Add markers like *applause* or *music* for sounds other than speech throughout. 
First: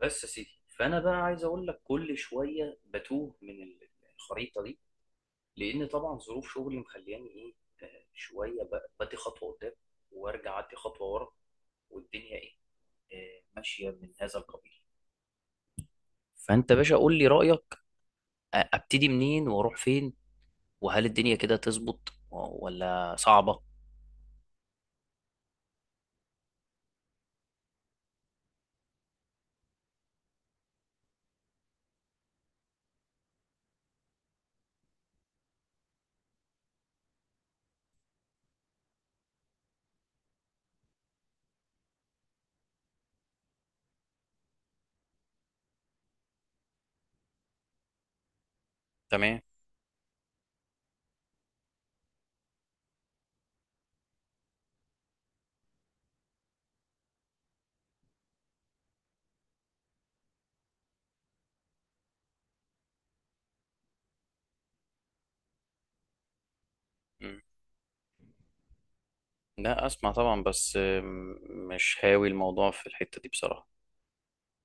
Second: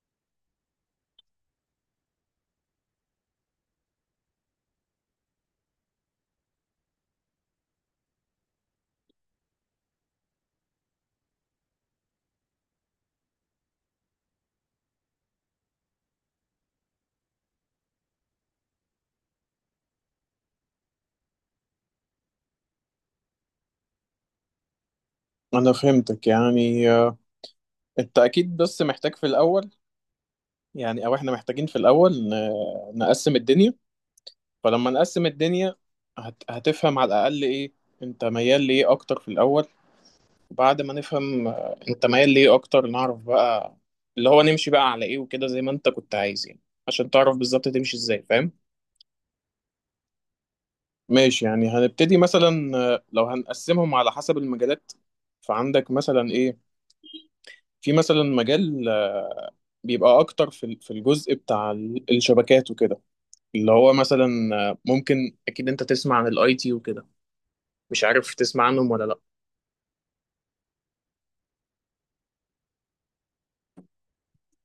بس يا سيدي، فانا بقى عايز اقول لك كل شويه بتوه من الخريطه دي. لان طبعا ظروف شغلي مخلياني ايه، شويه بدي خطوه قدام، وارجع ادي خطوه ورا، والدنيا ايه، ماشيه من هذا القبيل. فانت باشا قول لي رايك، ابتدي منين واروح فين؟ وهل الدنيا كده تظبط ولا صعبه؟ انا فهمتك يعني، انت اكيد بس محتاج في الاول. يعني او احنا محتاجين في الاول نقسم الدنيا. فلما نقسم الدنيا هتفهم على الاقل ايه انت ميال ليه اكتر في الاول. وبعد ما نفهم انت ميال ليه اكتر، نعرف بقى اللي هو نمشي بقى على ايه وكده زي ما انت كنت عايز، يعني عشان تعرف بالظبط تمشي ازاي. فاهم؟ تمام. ماشي. يعني هنبتدي مثلا، لو هنقسمهم على حسب المجالات، فعندك مثلا ايه، في مثلا مجال بيبقى اكتر في في الجزء بتاع الشبكات وكده، اللي هو مثلا ممكن اكيد انت تسمع عن الاي تي وكده. مم. مش عارف تسمع عنهم ولا لا؟ لا، اسمع طبعا، بس مش هاوي الموضوع في الحتة دي بصراحة.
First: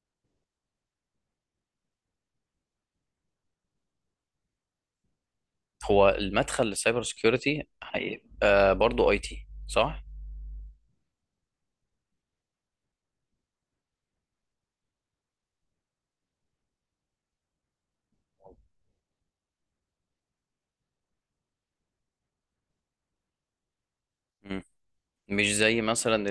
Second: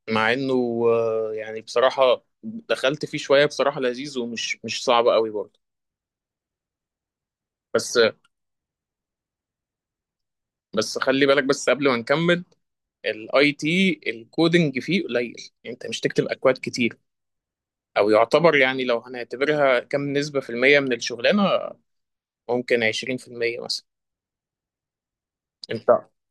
مع انه يعني بصراحة دخلت فيه شوية، بصراحة لذيذ ومش مش صعب قوي برضه. هو المدخل للسايبر سكيورتي بس، هيبقى برضه اي تي صح؟ بس خلي بالك بس قبل ما نكمل. الاي تي الكودنج فيه قليل، يعني انت مش تكتب اكواد كتير، او يعتبر، يعني لو هنعتبرها كم نسبة في المية من الشغلانة، ممكن 20% مثلا. مم. مش زي انت مثلا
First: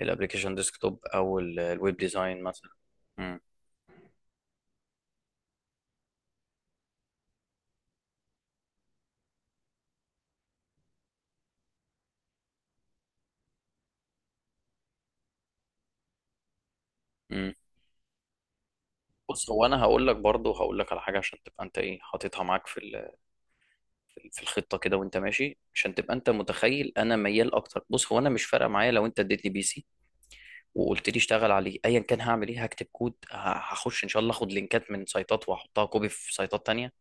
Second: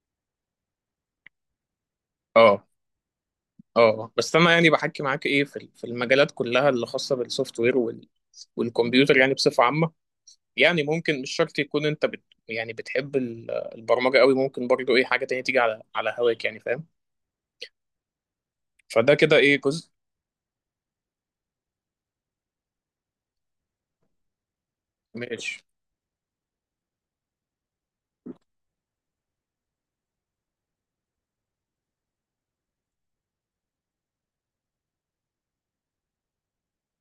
الابلكيشن ديسكتوب او الويب ديزاين اه مثلا. مم. اه بس انا يعني بحكي معاك، ايه، في المجالات كلها اللي خاصه بالسوفت وير والكمبيوتر، يعني بصفه عامه. يعني ممكن مش شرط يكون انت بت، يعني بتحب البرمجه قوي، ممكن برضو ايه حاجه تانية تيجي على هواك، يعني فاهم. مم. فده كده بص ايه هو انا جزء. هقول لك برضه هقول لك على حاجه عشان تبقى انت ايه حاططها معاك في الخطه كده، وانت ماشي ماشي. عشان تبقى انت متخيل انا ميال اكتر. بص هو انا مش فارقه معايا، لو انت اديتني بي سي وقلت لي اشتغل عليه ايا كان، هعمل ايه، هكتب كود، هخش ان شاء الله اخد لينكات من سايتات واحطها كوبي في سايتات تانية.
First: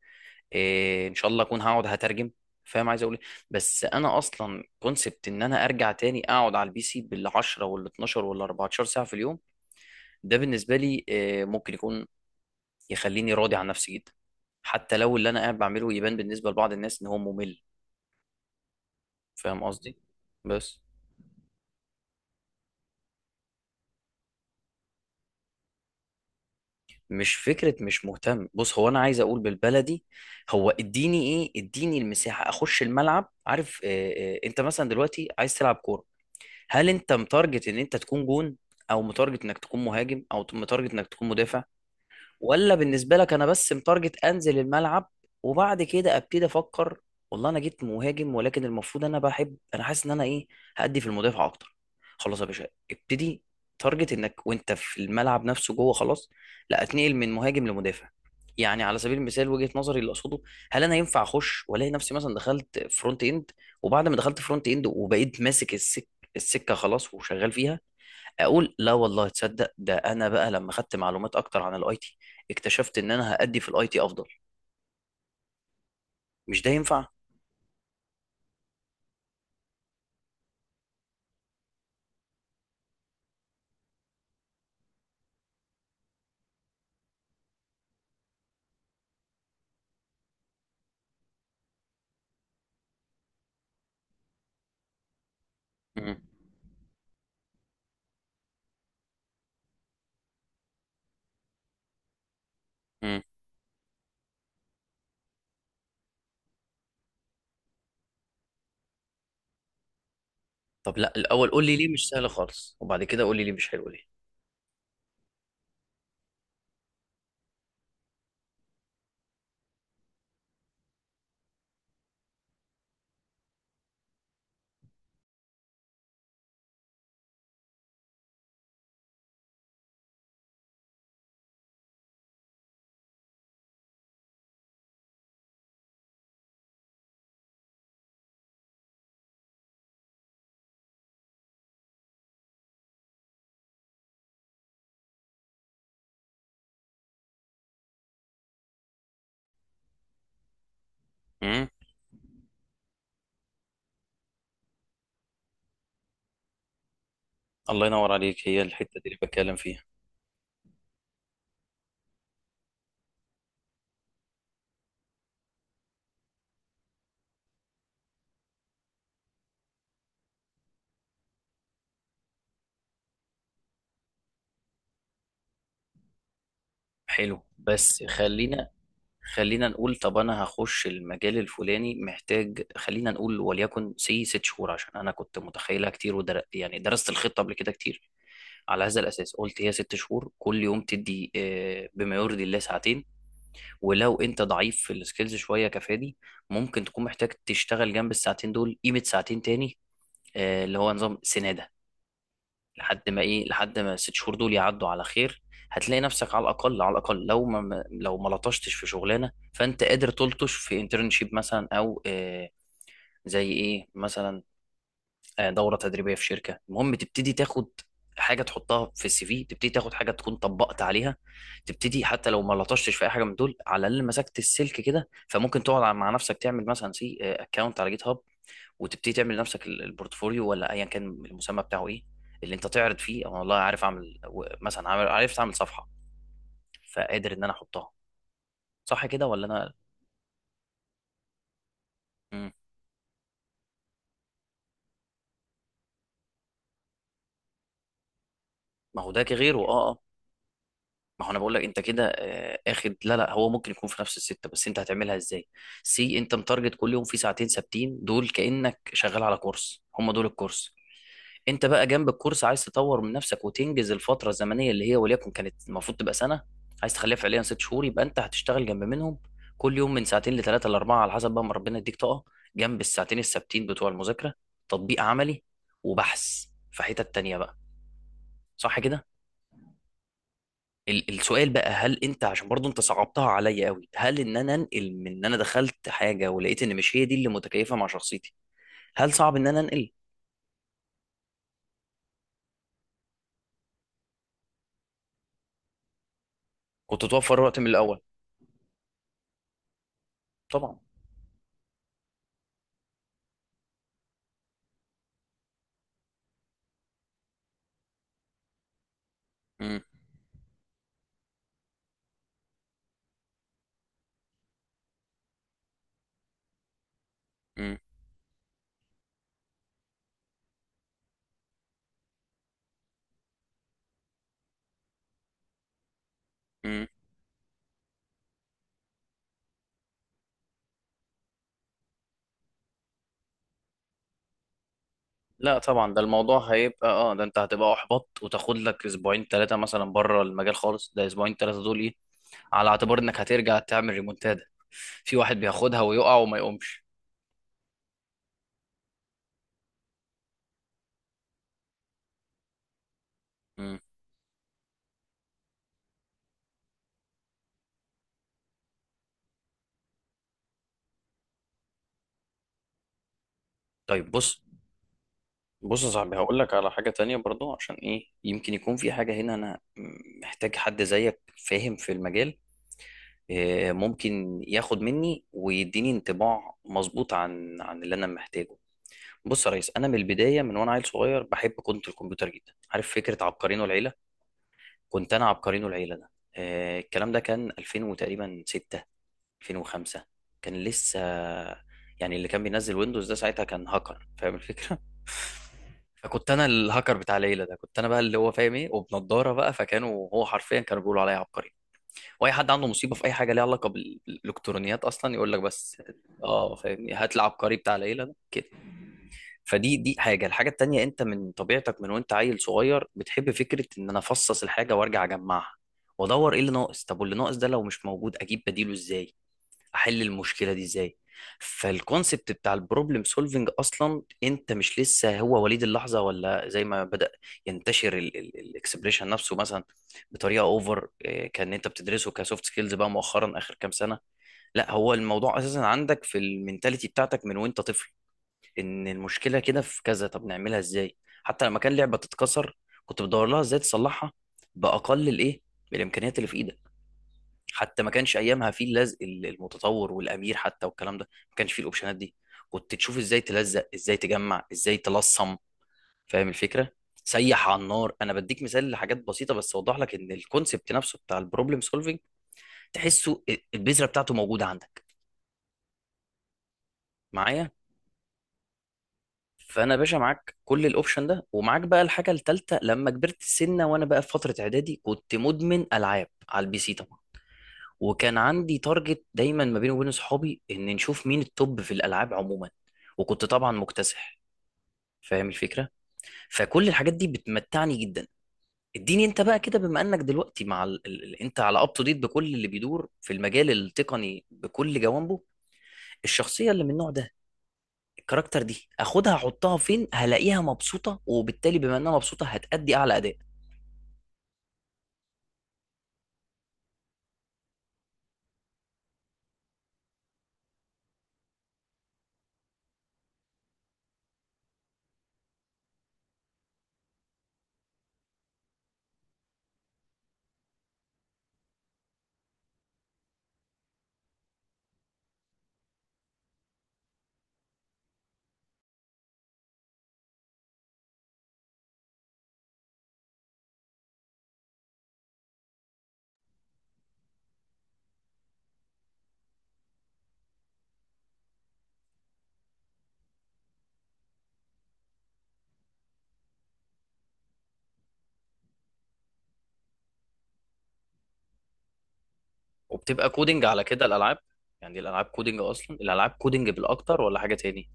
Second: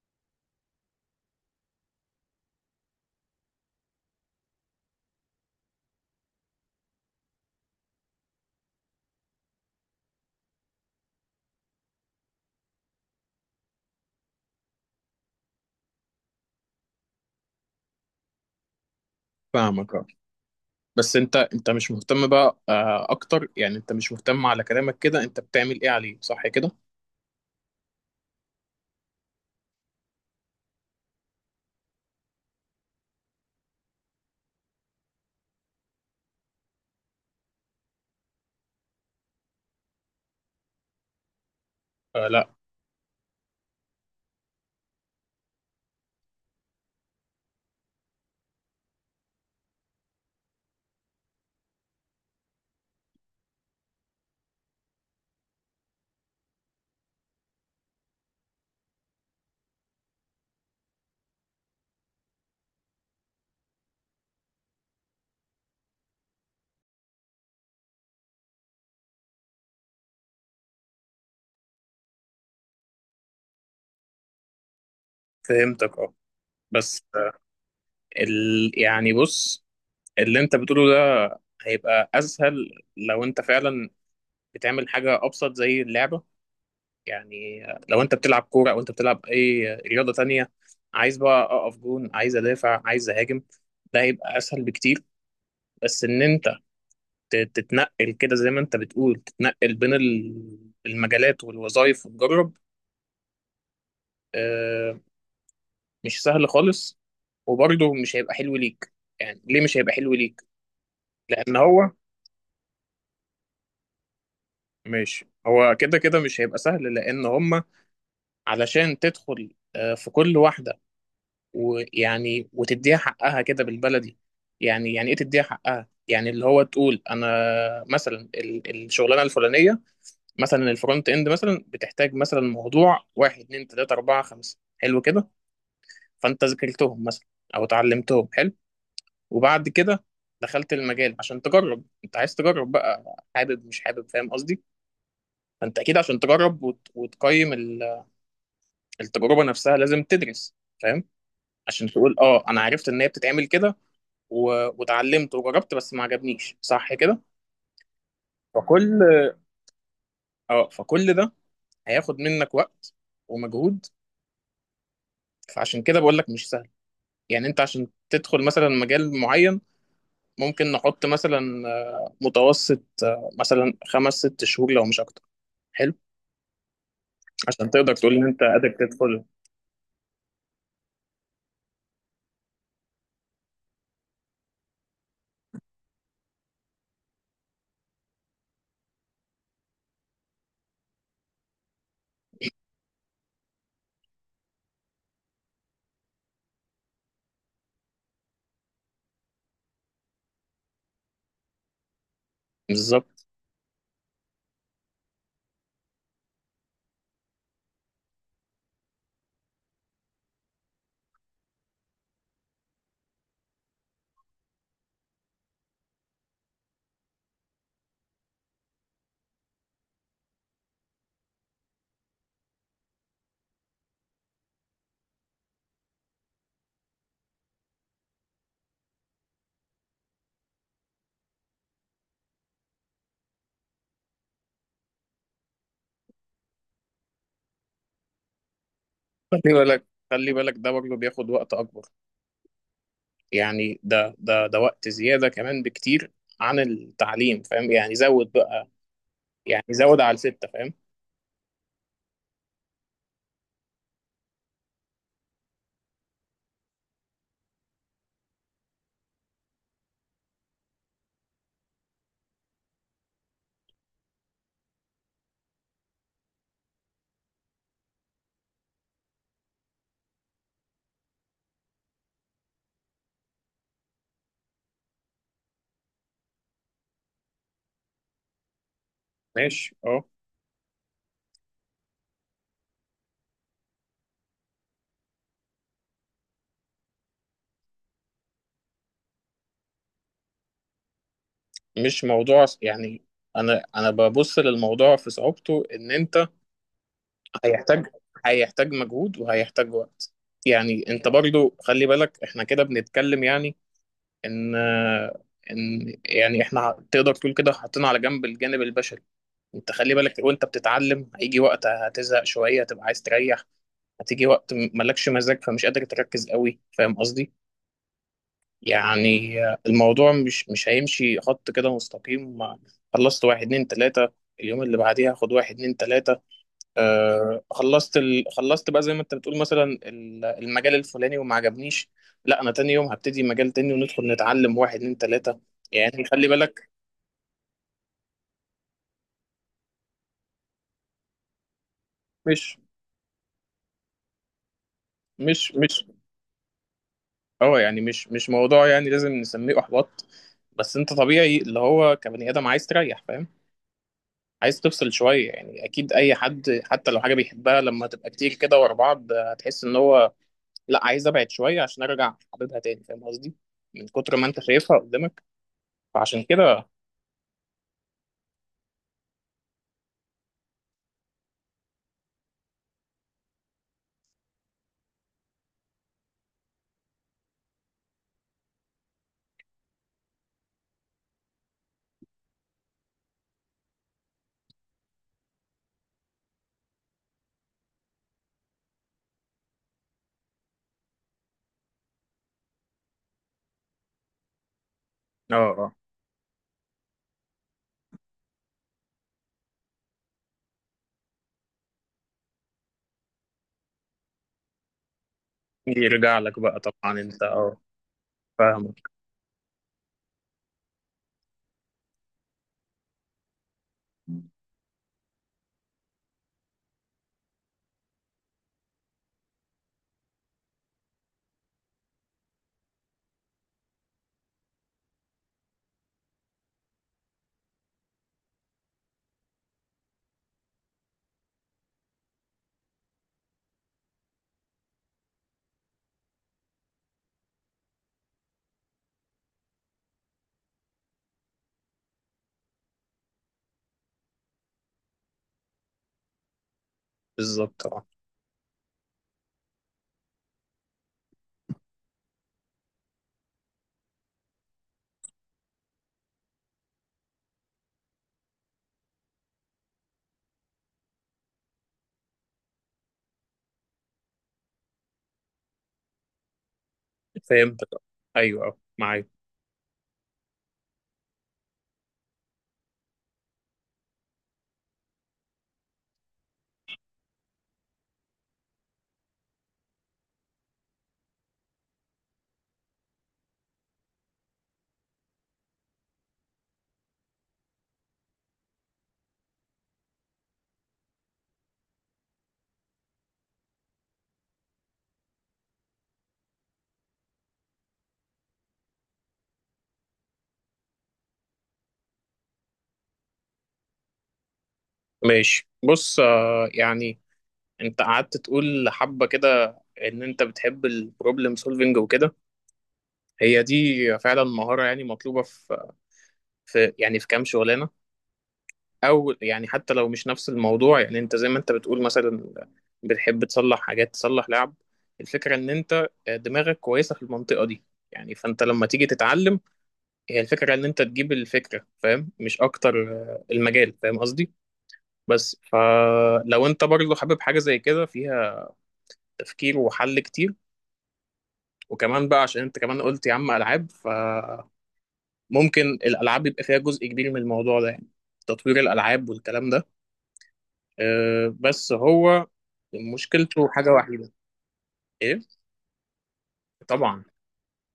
إيه ان شاء الله اكون هقعد هترجم. فاهم عايز اقول ايه؟ بس انا اصلا كونسبت ان انا ارجع تاني اقعد على البي سي بال 10 وال 12 وال 14 ساعه في اليوم، ده بالنسبه لي إيه، ممكن يكون يخليني راضي عن نفسي جدا. حتى لو اللي انا قاعد بعمله يبان بالنسبه لبعض الناس ان هو ممل. فاهم قصدي؟ فاهمك. اه بس بس انت مش مهتم بقى، اكتر، يعني انت مش مهتم، على كلامك كده انت بتعمل ايه عليه، صح كده؟ مش فكره مش مهتم. بص هو انا عايز اقول بالبلدي، هو اديني المساحه اخش الملعب. عارف إيه انت مثلا دلوقتي عايز تلعب كوره، هل انت متارجت ان انت تكون جون؟ او متارجت انك تكون مهاجم او متارجت انك تكون مدافع؟ آه لا. ولا بالنسبه لك انا بس متارجت انزل الملعب، وبعد كده ابتدي افكر؟ والله انا جيت مهاجم ولكن المفروض انا بحب، انا حاسس ان انا ايه، هأدي في المدافع اكتر. خلاص يا باشا ابتدي تارجت انك وانت في الملعب نفسه جوه خلاص، لا اتنقل من مهاجم لمدافع. يعني على سبيل المثال وجهة نظري اللي اقصده، هل انا ينفع اخش والاقي نفسي مثلا دخلت فرونت اند، وبعد ما دخلت فرونت اند وبقيت ماسك السكه خلاص وشغال فيها، اقول لا والله تصدق ده انا بقى لما خدت معلومات اكتر عن الاي تي اكتشفت ان انا هأدي في الاي تي افضل؟ فهمتك. اه مش ده بس ينفع؟ يعني بص، اللي انت بتقوله ده هيبقى اسهل لو انت فعلا بتعمل حاجة أبسط زي اللعبة. يعني لو أنت بتلعب كورة أو أنت بتلعب أي رياضة تانية، عايز بقى أقف جون، عايز أدافع، عايز أهاجم، ده هيبقى أسهل بكتير. بس مم. إن أنت تتنقل كده زي ما أنت بتقول، تتنقل بين المجالات والوظائف وتجرب، مم. آه، مش سهل خالص، وبرضه مش هيبقى حلو ليك. يعني ليه مش هيبقى حلو ليك؟ طب لا الاول لأن قول لي هو، ليه مش سهل خالص، وبعد كده قول لي ليه مش حلو ليه. ماشي، هو كده كده مش هيبقى سهل، لأن هما علشان تدخل في كل واحدة ويعني وتديها حقها كده بالبلدي. يعني ايه تديها حقها، يعني اللي هو تقول انا مثلا الشغلانه الفلانيه، مثلا الفرونت اند مثلا، بتحتاج مثلا موضوع واحد اتنين تلاته اربعه خمسه، حلو كده. فانت ذاكرتهم مثلا او اتعلمتهم، حلو. وبعد كده دخلت المجال عشان تجرب، انت عايز تجرب بقى، حابب مش حابب، فاهم قصدي؟ فانت اكيد عشان تجرب وتقيم التجربه نفسها لازم تدرس، فاهم؟ مم. عشان تقول اه انا عرفت ان هي بتتعمل كده واتعلمت وجربت بس ما عجبنيش، صح كده؟ الله ينور عليك، هي الحتة فكل دي اللي بتكلم فيها. اه فكل ده هياخد منك وقت ومجهود، فعشان كده بقول لك مش سهل. يعني انت عشان تدخل مثلا مجال معين، ممكن نحط مثلا متوسط مثلا خمس ست شهور لو مش اكتر. حلو. حلو، عشان تقدر بس تقول ان انت خلينا قادر تدخل. خلينا نقول طب انا هخش المجال الفلاني، محتاج خلينا نقول وليكن سي ست شهور، عشان انا كنت متخيلها كتير يعني درست الخطه قبل كده كتير. على هذا الاساس قلت هي ست شهور، كل يوم تدي بما يرضي الله ساعتين. ولو انت ضعيف في السكيلز شويه كفادي، ممكن تكون محتاج تشتغل جنب الساعتين دول قيمه ساعتين تاني، اللي هو نظام سناده. لحد ما بالظبط. ايه، لحد ما الست شهور دول يعدوا على خير، هتلاقي نفسك على الاقل، على الاقل لو ما لطشتش في شغلانه فانت قادر تلطش في انترنشيب مثلا، او زي ايه مثلا، دوره تدريبيه في شركه، المهم تبتدي تاخد حاجه تحطها في السي في، تبتدي تاخد حاجه تكون طبقت عليها. تبتدي حتى لو ما لطشتش في اي حاجه من دول على الاقل مسكت السلك كده، فممكن تقعد مع نفسك تعمل مثلا سي اكونت على جيت هاب، وتبتدي تعمل لنفسك البورتفوليو ولا ايا كان المسمى بتاعه ايه، اللي انت تعرض فيه انا والله عارف اعمل مثلا عرفت اعمل صفحه، فقادر ان انا احطها. صح كده ولا خلي انا؟ بالك، خلي بالك ده برضه بياخد وقت اكبر. مم. يعني ده وقت زياده كمان بكتير عن التعليم، فاهم؟ يعني زود بقى. ما هو ده غيره يعني زود على الستة، فاهم؟ ما هو انا بقول لك انت كده، اخد، لا لا هو ممكن يكون في نفس السته، بس انت هتعملها ازاي. سي انت متارجت كل يوم في ساعتين ثابتين دول كانك شغال على كورس، هم دول الكورس. انت بقى جنب الكورس عايز تطور من نفسك وتنجز الفتره الزمنيه اللي هي وليكن كانت المفروض تبقى سنه، عايز تخليها فعليا ست شهور، يبقى انت هتشتغل جنب منهم كل يوم من ساعتين لثلاثه لاربعه على حسب بقى ما ربنا يديك طاقه، جنب الساعتين الثابتين بتوع المذاكره، تطبيق عملي وبحث في حتت تانيه بقى. صح كده؟ ماشي. اه. السؤال بقى، هل انت عشان برضو انت صعبتها عليا قوي، هل ان انا انقل من ان انا دخلت حاجه ولقيت ان مش هي دي اللي متكيفه مع شخصيتي، هل صعب ان انا انقل؟ مش موضوع يعني، انا ببص للموضوع في صعوبته ان انت كنت توفر وقت من هيحتاج الاول. هيحتاج مجهود وهيحتاج وقت. طبعا. يعني انت برضو خلي بالك، احنا كده بنتكلم يعني ان ان يعني احنا تقدر تقول كده حاطين على جنب الجانب البشري. انت مم. خلي بالك، وانت بتتعلم هيجي وقت هتزهق شوية، هتبقى عايز تريح. هتيجي وقت مالكش مزاج فمش قادر تركز قوي، فاهم قصدي؟ مم. يعني الموضوع مش هيمشي خط كده مستقيم. خلصت واحد اتنين تلاتة، اليوم اللي بعديها خد واحد اتنين تلاتة. مم. آه. خلصت بقى زي ما انت بتقول مثلا المجال الفلاني وما عجبنيش. لا، انا تاني يوم هبتدي مجال تاني وندخل نتعلم واحد اتنين تلاتة. لا طبعا ده يعني خلي الموضوع بالك، هيبقى اه، ده انت هتبقى احبط وتاخد لك اسبوعين ثلاثه مثلا بره المجال خالص. ده اسبوعين ثلاثه دول ايه، مش على اعتبار انك هترجع تعمل ريمونتادا. في واحد مش بياخدها مش ويقع وما يقومش. اه، يعني مش موضوع يعني لازم نسميه احباط. بس انت طبيعي اللي هو كبني ادم عايز تريح، فاهم؟ مم. عايز تفصل شوية. يعني أكيد أي حد حتى لو حاجة بيحبها لما تبقى كتير كده ورا بعض، هتحس إن هو لأ، عايز أبعد شوية عشان أرجع حبيبها تاني، فاهم قصدي؟ من طيب كتر ما أنت بص، شايفها قدامك. بص يا صاحبي فعشان هقول كده. لك على حاجة تانية برضو عشان ايه، يمكن يكون في حاجة هنا انا محتاج حد زيك فاهم في المجال، ممكن ياخد مني ويديني انطباع مظبوط عن اللي انا محتاجه. بص يا ريس، انا من البداية من وانا عيل صغير بحب كنت الكمبيوتر جدا، عارف فكرة عبقرين والعيلة. كنت انا عبقرين والعيلة ده، الكلام ده كان 2000 وتقريبا 6، 2005. كان لسه يعني، اللي كان بينزل ويندوز ده ساعتها كان هاكر فاهم الفكرة. آه *laughs* فكنت انا الهاكر بتاع ليلى ده، كنت انا بقى اللي هو فاهم ايه وبنضاره بقى، فكانوا هو حرفيا كانوا بيقولوا عليا عبقري. واي حد عنده مصيبه في اي حاجه ليها علاقه بالالكترونيات اصلا يقول لك، بس يرجع لك اه بقى فاهمني طبعا، هات أنت العبقري أه. بتاع ليلى ده كده. فاهمك. فدي دي حاجه. الحاجه التانيه، انت من طبيعتك من وانت عيل صغير بتحب فكره ان انا افصص الحاجه وارجع اجمعها، وادور ايه اللي ناقص، طب واللي ناقص ده لو مش موجود اجيب بديله ازاي، احل المشكله دي ازاي. فالكونسبت بتاع البروبلم سولفنج اصلا انت مش لسه هو وليد اللحظه، ولا زي ما بدا ينتشر الاكسبريشن نفسه مثلا بطريقه اوفر كان انت بتدرسه كسوفت سكيلز بقى مؤخرا اخر كام سنه. لا هو الموضوع اساسا عندك في المينتاليتي بتاعتك من وانت طفل، ان المشكله كده في كذا طب نعملها ازاي. حتى لما كان لعبه تتكسر، كنت بدور لها ازاي تصلحها باقل الايه، بالامكانيات اللي في ايدك. بالظبط، حتى أه. ما كانش ايامها فيه اللزق المتطور والامير حتى والكلام ده، ما كانش فيه الاوبشنات دي. كنت تشوف ازاي تلزق، ازاي تجمع، ازاي تلصم، فاهم الفكره. سيح على النار. انا بديك مثال لحاجات بسيطه بس اوضح لك ان الكونسبت نفسه بتاع البروبلم سولفنج تحسه البذره بتاعته موجوده عندك معايا. فهمتك. آه. أيوه، أه، معاك. فانا يا باشا معاك كل الاوبشن ده، ومعاك بقى الحاجه الثالثه، لما كبرت سنه وانا بقى في فتره اعدادي كنت مدمن العاب على البي سي طبعا، وكان عندي تارجت دايما ما بيني وبين صحابي ان نشوف مين التوب في الالعاب عموما، وكنت طبعا مكتسح فاهم الفكره. فكل الحاجات دي بتمتعني جدا. اديني انت بقى كده بما انك دلوقتي مع انت على اب تو ديت بكل اللي بيدور في المجال التقني بكل جوانبه، الشخصيه اللي من النوع ده، الكاركتر دي اخدها احطها فين هلاقيها مبسوطه، وبالتالي بما انها مبسوطه هتأدي اعلى اداء. ماشي، بص، يعني، أنت قعدت تقول حبة كده إن أنت بتحب البروبلم سولفنج وكده. هي دي فعلا مهارة، يعني مطلوبة في كام شغلانة. او يعني حتى لو مش نفس الموضوع، يعني انت زي ما انت بتقول مثلا بتحب تصلح حاجات تصلح لعب. الفكره ان انت دماغك كويسه في المنطقه دي. يعني فانت لما تيجي تتعلم هي الفكره ان انت تجيب الفكره، فاهم، مش اكتر المجال، فاهم قصدي؟ بس فلو انت برضه حابب حاجه زي كده فيها تفكير وحل كتير، وكمان بقى عشان انت كمان قلت يا عم العاب، فممكن الالعاب يبقى فيها جزء كبير من الموضوع ده، يعني تطوير الالعاب والكلام ده، بس هو وبتبقى كودنج مشكلته على حاجة كده واحدة. الالعاب؟ يعني الالعاب ايه؟ كودنج اصلا، الالعاب كودنج بالاكتر طبعا. ولا حاجه تاني.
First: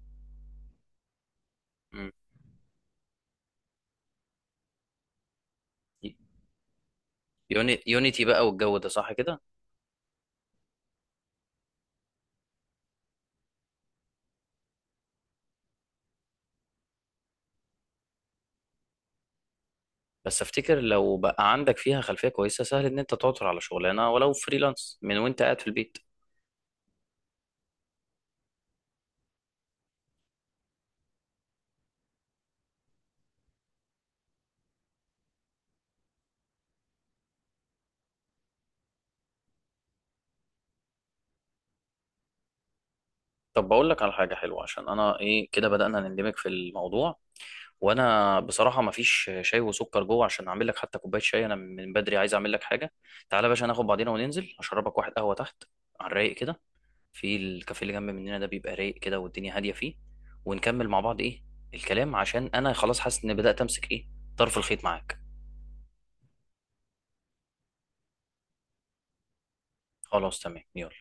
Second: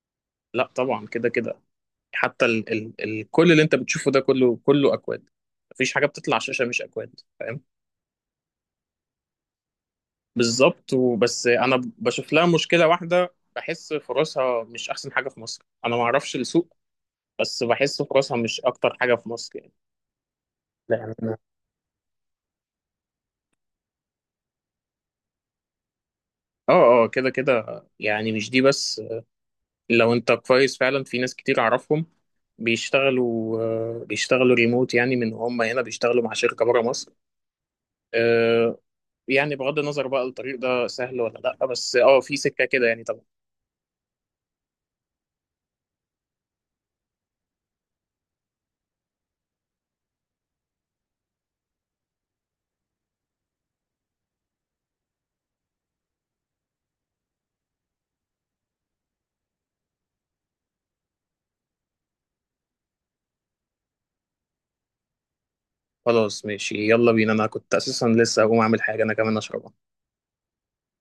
لا طبعا كده كده. مم. حتى ال ال ال كل اللي انت بتشوفه ده كله اكواد، مفيش حاجة بتطلع على الشاشة مش اكواد، فاهم؟ يونيتي بقى والجو ده صح كده. بالظبط. وبس انا بشوف لها مشكلة واحدة، بحس فرصها مش احسن حاجة في مصر، انا ما اعرفش السوق، بس بحس فرصها مش اكتر حاجة في مصر يعني. بس افتكر لو لأن بقى عندك فيها خلفيه كويسه سهل ان انت تعثر على شغلانه، ولو فريلانس من وانت قاعد في البيت. اه كده كده، يعني مش دي بس، لو انت كويس فعلا، في ناس كتير اعرفهم بيشتغلوا بيشتغلوا ريموت، يعني من هم هنا بيشتغلوا مع شركة بره مصر. آه، يعني بغض النظر بقى الطريق ده سهل ولا لا، بس اه في سكة كده يعني طبعا. طب بقول لك على حاجه حلوه عشان انا ايه كده بدانا نندمج في الموضوع، وانا بصراحه ما فيش شاي وسكر جوه عشان اعمل لك حتى كوبايه شاي، انا من بدري عايز اعمل لك حاجه. تعالى يا باشا ناخد بعضينا وننزل اشربك واحد قهوه تحت على الرايق كده، في الكافيه اللي جنب مننا ده بيبقى رايق كده والدنيا هاديه فيه، ونكمل مع بعض ايه الكلام، عشان انا خلاص حاسس ان بدات امسك ايه طرف الخيط معاك. خلاص ماشي، يلا بينا، انا كنت اساسا لسه هقوم اعمل حاجة انا كمان اشربها. خلاص تمام يلا.